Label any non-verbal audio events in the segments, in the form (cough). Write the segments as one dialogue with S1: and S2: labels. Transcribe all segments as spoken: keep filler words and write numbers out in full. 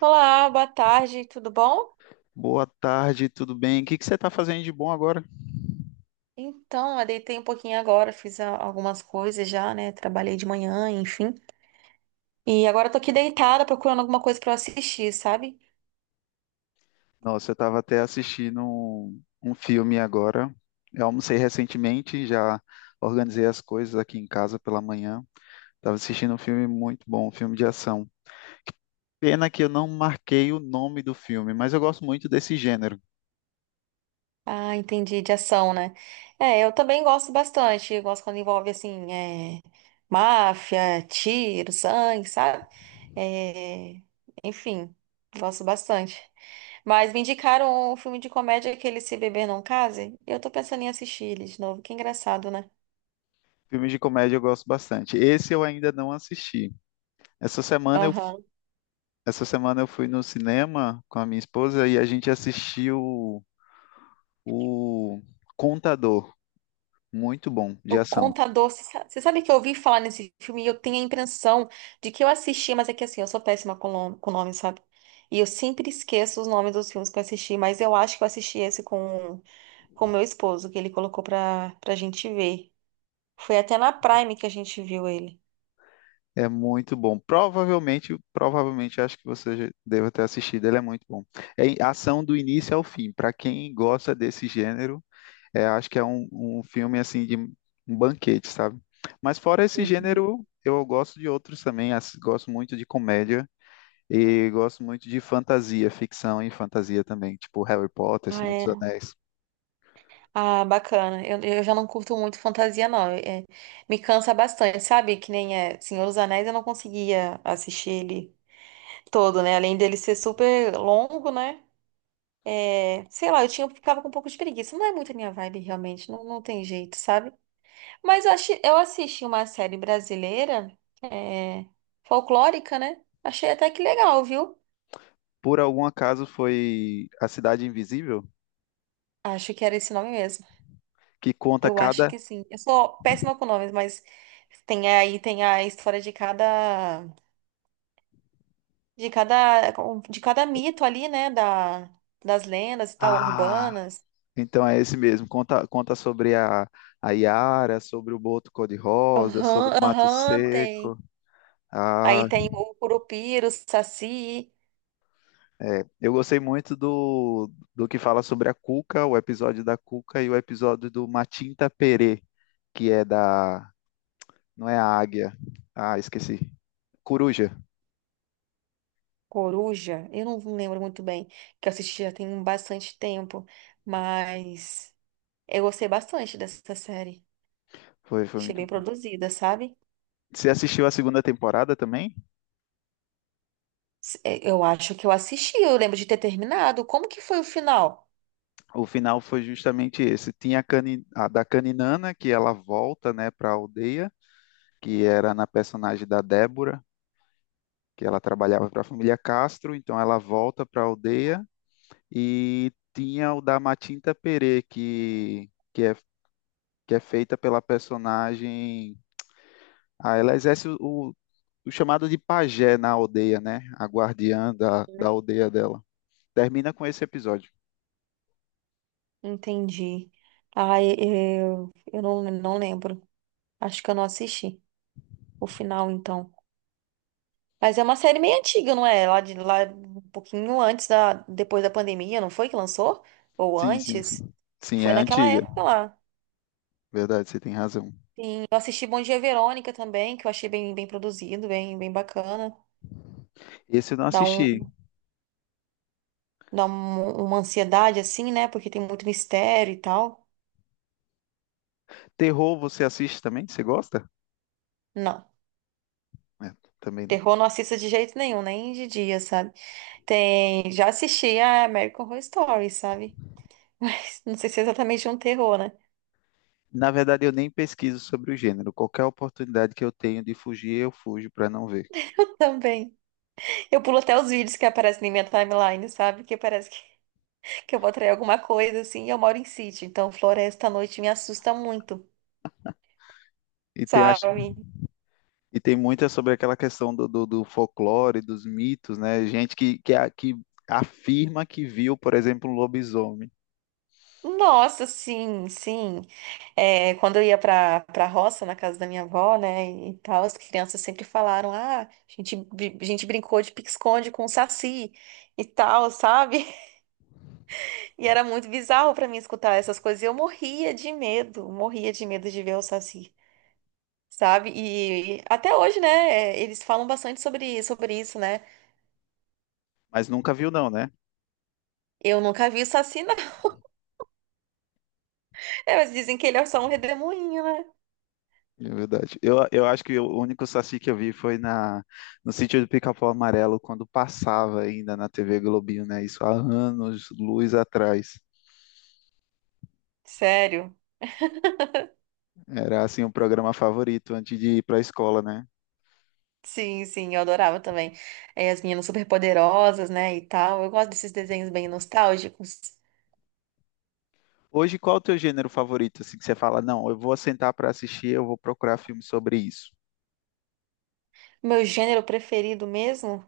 S1: Olá, boa tarde, tudo bom?
S2: Boa tarde, tudo bem? O que que você está fazendo de bom agora?
S1: Então, eu deitei um pouquinho agora, fiz a- algumas coisas já, né? Trabalhei de manhã, enfim. E agora eu tô aqui deitada procurando alguma coisa pra eu assistir, sabe?
S2: Nossa, eu estava até assistindo um, um filme agora. Eu almocei recentemente, já organizei as coisas aqui em casa pela manhã. Estava assistindo um filme muito bom, um filme de ação. Pena que eu não marquei o nome do filme, mas eu gosto muito desse gênero.
S1: Ah, entendi, de ação, né? É, eu também gosto bastante. Eu gosto quando envolve, assim, é, máfia, tiro, sangue, sabe? É, enfim, gosto bastante. Mas me indicaram um filme de comédia, aquele Se Beber Não Case, e eu tô pensando em assistir ele de novo, que engraçado, né?
S2: Filmes de comédia eu gosto bastante. Esse eu ainda não assisti. Essa semana eu,
S1: Aham.
S2: Essa semana eu fui no cinema com a minha esposa e a gente assistiu o Contador. Muito bom, de
S1: O
S2: ação.
S1: Contador, você sa- você sabe que eu ouvi falar nesse filme e eu tenho a impressão de que eu assisti, mas é que assim, eu sou péssima com nome, com nome, sabe? E eu sempre esqueço os nomes dos filmes que eu assisti, mas eu acho que eu assisti esse com com meu esposo, que ele colocou pra, pra gente ver. Foi até na Prime que a gente viu ele.
S2: É muito bom. Provavelmente, provavelmente acho que você já deva ter assistido. Ele é muito bom. É em- ação do início ao fim. Para quem gosta desse gênero, é, acho que é um, um filme assim de um banquete, sabe? Mas fora esse
S1: Uhum.
S2: gênero, eu gosto de outros também. As- Gosto muito de comédia e gosto muito de fantasia, ficção e fantasia também, tipo Harry Potter,
S1: Ah,
S2: Senhor dos
S1: é.
S2: Anéis.
S1: Ah, bacana. Eu, eu já não curto muito fantasia, não. É, é, me cansa bastante, sabe? Que nem é Senhor dos Anéis, eu não conseguia assistir ele todo, né? Além dele ser super longo, né? É, sei lá, eu tinha, eu ficava com um pouco de preguiça. Não é muito a minha vibe, realmente. Não, não tem jeito, sabe? Mas eu, achei, eu assisti uma série brasileira, é, folclórica, né? Achei até que legal, viu?
S2: Por algum acaso foi A Cidade Invisível,
S1: Acho que era esse nome mesmo.
S2: que conta
S1: Eu acho
S2: cada.
S1: que sim. Eu sou péssima com nomes, mas tem aí tem a história de cada de cada de cada mito ali, né? Da, das lendas e tal,
S2: Ah,
S1: urbanas.
S2: então é esse mesmo. Conta, conta sobre a, a Yara, sobre o Boto Cor-de-Rosa,
S1: Aham,
S2: sobre o Mato
S1: aham, tem.
S2: Seco. Ah,
S1: Aí tem o Curupira, o Saci.
S2: é. Eu gostei muito do, do que fala sobre a Cuca, o episódio da Cuca e o episódio do Matinta Perê, que é da. Não é a águia. Ah, esqueci. Coruja.
S1: Coruja, eu não lembro muito bem, que eu assisti já tem bastante tempo, mas eu gostei bastante dessa série.
S2: Foi, foi
S1: Achei
S2: muito
S1: bem
S2: bom.
S1: produzida, sabe?
S2: Você assistiu a segunda temporada também?
S1: S- é, eu acho que eu assisti, eu lembro de ter terminado. Como que foi o final?
S2: O final foi justamente esse. Tinha a, cani, a da Caninana, que ela volta, né, para a aldeia, que era na personagem da Débora, que ela trabalhava para a família Castro, então ela volta para a aldeia e tinha o da Matinta Perê, que, que, é, que é feita pela personagem. Ah, ela exerce o, o chamado de pajé na aldeia, né? A guardiã da, da aldeia dela. Termina com esse episódio.
S1: Entendi. Ai, eu, eu não, não lembro. Acho que eu não assisti o final, então. Mas é uma série meio antiga, não é? Lá de lá um pouquinho antes da depois da pandemia, não foi que lançou? Ou
S2: Sim, sim,
S1: antes?
S2: sim. Sim,
S1: Foi
S2: é
S1: naquela
S2: antiga.
S1: época lá.
S2: Verdade, você tem razão.
S1: Eu assisti Bom Dia Verônica também, que eu achei bem, bem produzido, bem, bem bacana.
S2: Esse eu não
S1: Dá
S2: assisti.
S1: um, dá um- uma ansiedade assim, né? Porque tem muito mistério e tal.
S2: Terror, você assiste também? Você gosta?
S1: Não.
S2: É, também não.
S1: Terror não assista de jeito nenhum, nem de dia, sabe? Tem, já assisti a American Horror Story, sabe? (laughs) Mas não sei se é exatamente um terror, né?
S2: Na verdade, eu nem pesquiso sobre o gênero. Qualquer oportunidade que eu tenho de fugir, eu fujo para não ver.
S1: (laughs) Também. Eu pulo até os vídeos que aparecem na minha timeline, sabe? Que parece que, que eu vou atrair alguma coisa, assim. E eu moro em sítio, então floresta à noite me assusta muito,
S2: E tem, acho-
S1: sabe?
S2: e tem muita sobre aquela questão do, do, do folclore, dos mitos, né? Gente que, que, a- que afirma que viu, por exemplo, um lobisomem,
S1: Nossa, sim, sim. É, quando eu ia pra, pra roça, na casa da minha avó, né, e tal, as crianças sempre falaram: ah, a gente, bri- a gente brincou de pique-esconde com o saci e tal, sabe? (laughs) E era muito bizarro pra mim escutar essas coisas. E eu morria de medo, morria de medo de ver o saci, sabe? E até hoje, né, é, eles falam bastante sobre, sobre isso, né?
S2: mas nunca viu, não, né?
S1: Eu nunca vi o Saci, não. (laughs) É, mas dizem que ele é só um redemoinho, né?
S2: É verdade. Eu, eu acho que o único saci que eu vi foi na, no sítio do Pica-Pau Amarelo, quando passava ainda na T V Globinho, né? Isso há anos, luz atrás.
S1: Sério.
S2: Era, assim, o programa favorito antes de ir para a escola, né?
S1: Sim, sim, eu adorava também. É, as meninas superpoderosas, né, e tal. Eu gosto desses desenhos bem nostálgicos.
S2: Hoje, qual é o teu gênero favorito? Assim, que você fala, não, eu vou sentar para assistir, eu vou procurar filme sobre isso.
S1: Meu gênero preferido mesmo?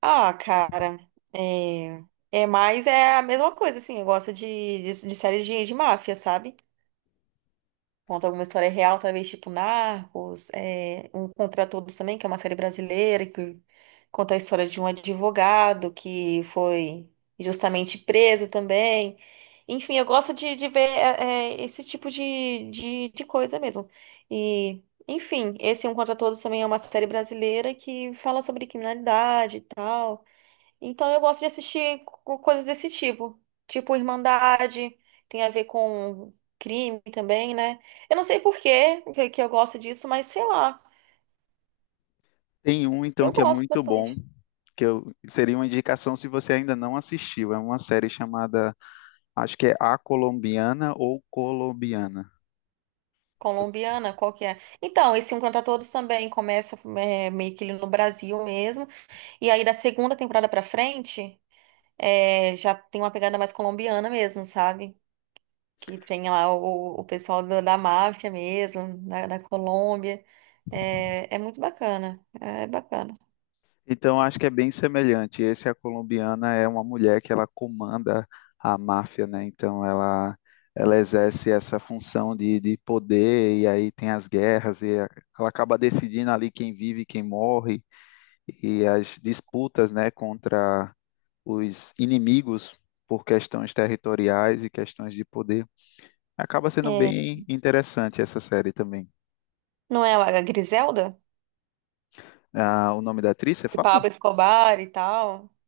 S1: Ah, cara, é... É mais é a mesma coisa, assim, eu gosto de, de, de série de, de máfia, sabe? Conta alguma história real, talvez tipo Narcos, é, Um Contra Todos também, que é uma série brasileira, que conta a história de um advogado que foi justamente preso também. Enfim, eu gosto de, de ver é, é, esse tipo de, de, de coisa mesmo. E, enfim, esse Um Contra Todos também é uma série brasileira que fala sobre criminalidade e tal. Então eu gosto de assistir co- coisas desse tipo. Tipo Irmandade, tem a ver com crime também, né? Eu não sei por quê que que eu gosto disso, mas sei lá.
S2: Tem um, então,
S1: Eu
S2: que é
S1: gosto
S2: muito bom,
S1: bastante.
S2: que eu, seria uma indicação se você ainda não assistiu. É uma série chamada, acho que é A Colombiana ou Colombiana.
S1: Colombiana, qual que é? Então, esse Um Contra Todos também começa é, meio que ele no Brasil mesmo. E aí da segunda temporada pra frente, é, já tem uma pegada mais colombiana mesmo, sabe? Que tem lá o, o pessoal do- da máfia mesmo, da, da Colômbia. É, é muito bacana, é bacana.
S2: Então, acho que é bem semelhante. Esse, a colombiana, é uma mulher que ela comanda a máfia, né? Então, ela, ela exerce essa função de, de poder, e aí tem as guerras, e a- ela acaba decidindo ali quem vive e quem morre, e as disputas, né, contra os inimigos por questões territoriais e questões de poder. Acaba sendo
S1: É,
S2: bem interessante essa série também.
S1: não é a Griselda?
S2: Ah, o nome da atriz, você
S1: De
S2: fala?
S1: Pablo Escobar e tal. (laughs)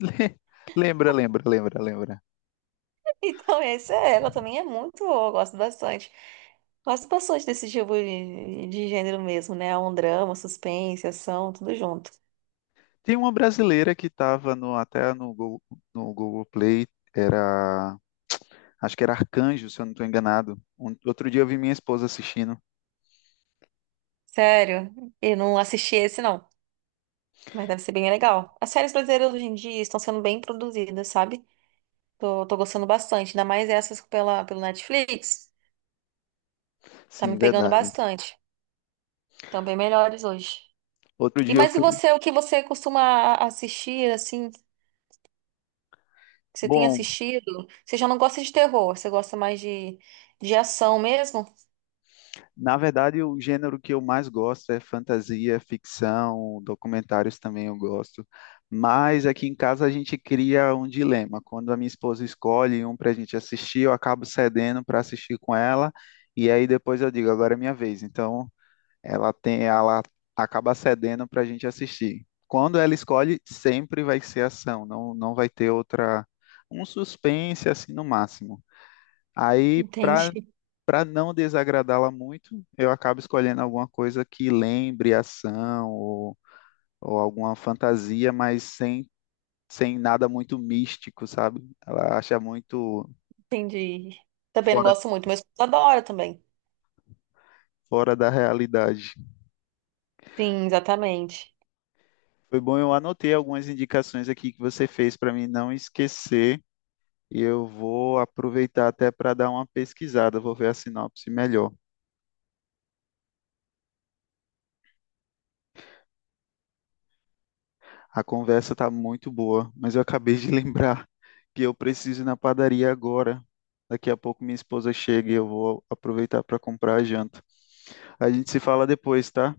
S2: (laughs) Lembra, lembra, lembra, lembra.
S1: Então, essa é ela, também é muito boa, eu gosto bastante. Gosto bastante desse tipo de, de gênero mesmo, né? Um drama, suspense, ação, tudo junto.
S2: Tem uma brasileira que estava no, até no Google, no Google Play, era, acho que era Arcanjo, se eu não estou enganado. Um- outro dia eu vi minha esposa assistindo.
S1: Sério, eu não assisti esse não, mas deve ser bem legal. As séries brasileiras hoje em dia estão sendo bem produzidas, sabe? Tô, tô gostando bastante, ainda mais essas pela, pelo Netflix. Tá me
S2: Sim,
S1: pegando
S2: verdade.
S1: bastante. Estão bem melhores hoje.
S2: Outro
S1: E
S2: dia eu
S1: mas e
S2: fui.
S1: você, o que você costuma a- assistir, assim, que você tem
S2: Bom,
S1: assistido? Você já não gosta de terror, você gosta mais de, de ação mesmo?
S2: na verdade o gênero que eu mais gosto é fantasia, ficção, documentários também eu gosto. Mas aqui em casa a gente cria um dilema. Quando a minha esposa escolhe um para a gente assistir, eu acabo cedendo para assistir com ela. E aí depois eu digo, agora é minha vez. Então ela tem, ela acaba cedendo para a gente assistir. Quando ela escolhe, sempre vai ser ação, não, não vai ter outra, um suspense assim no máximo. Aí, para
S1: Entendi,
S2: Para não desagradá-la muito, eu acabo escolhendo alguma coisa que lembre ação ou, ou alguma fantasia, mas sem, sem nada muito místico, sabe? Ela acha muito
S1: (laughs) entendi. Também não
S2: fora,
S1: gosto muito, mas adoro também.
S2: fora da realidade.
S1: Sim, exatamente.
S2: Foi bom, eu anotei algumas indicações aqui que você fez para mim não esquecer, e eu vou aproveitar até para dar uma pesquisada, vou ver a sinopse melhor. A conversa está muito boa, mas eu acabei de (laughs) lembrar que eu preciso ir na padaria agora. Daqui a pouco minha esposa chega e eu vou aproveitar para comprar a janta. A gente se fala depois, tá?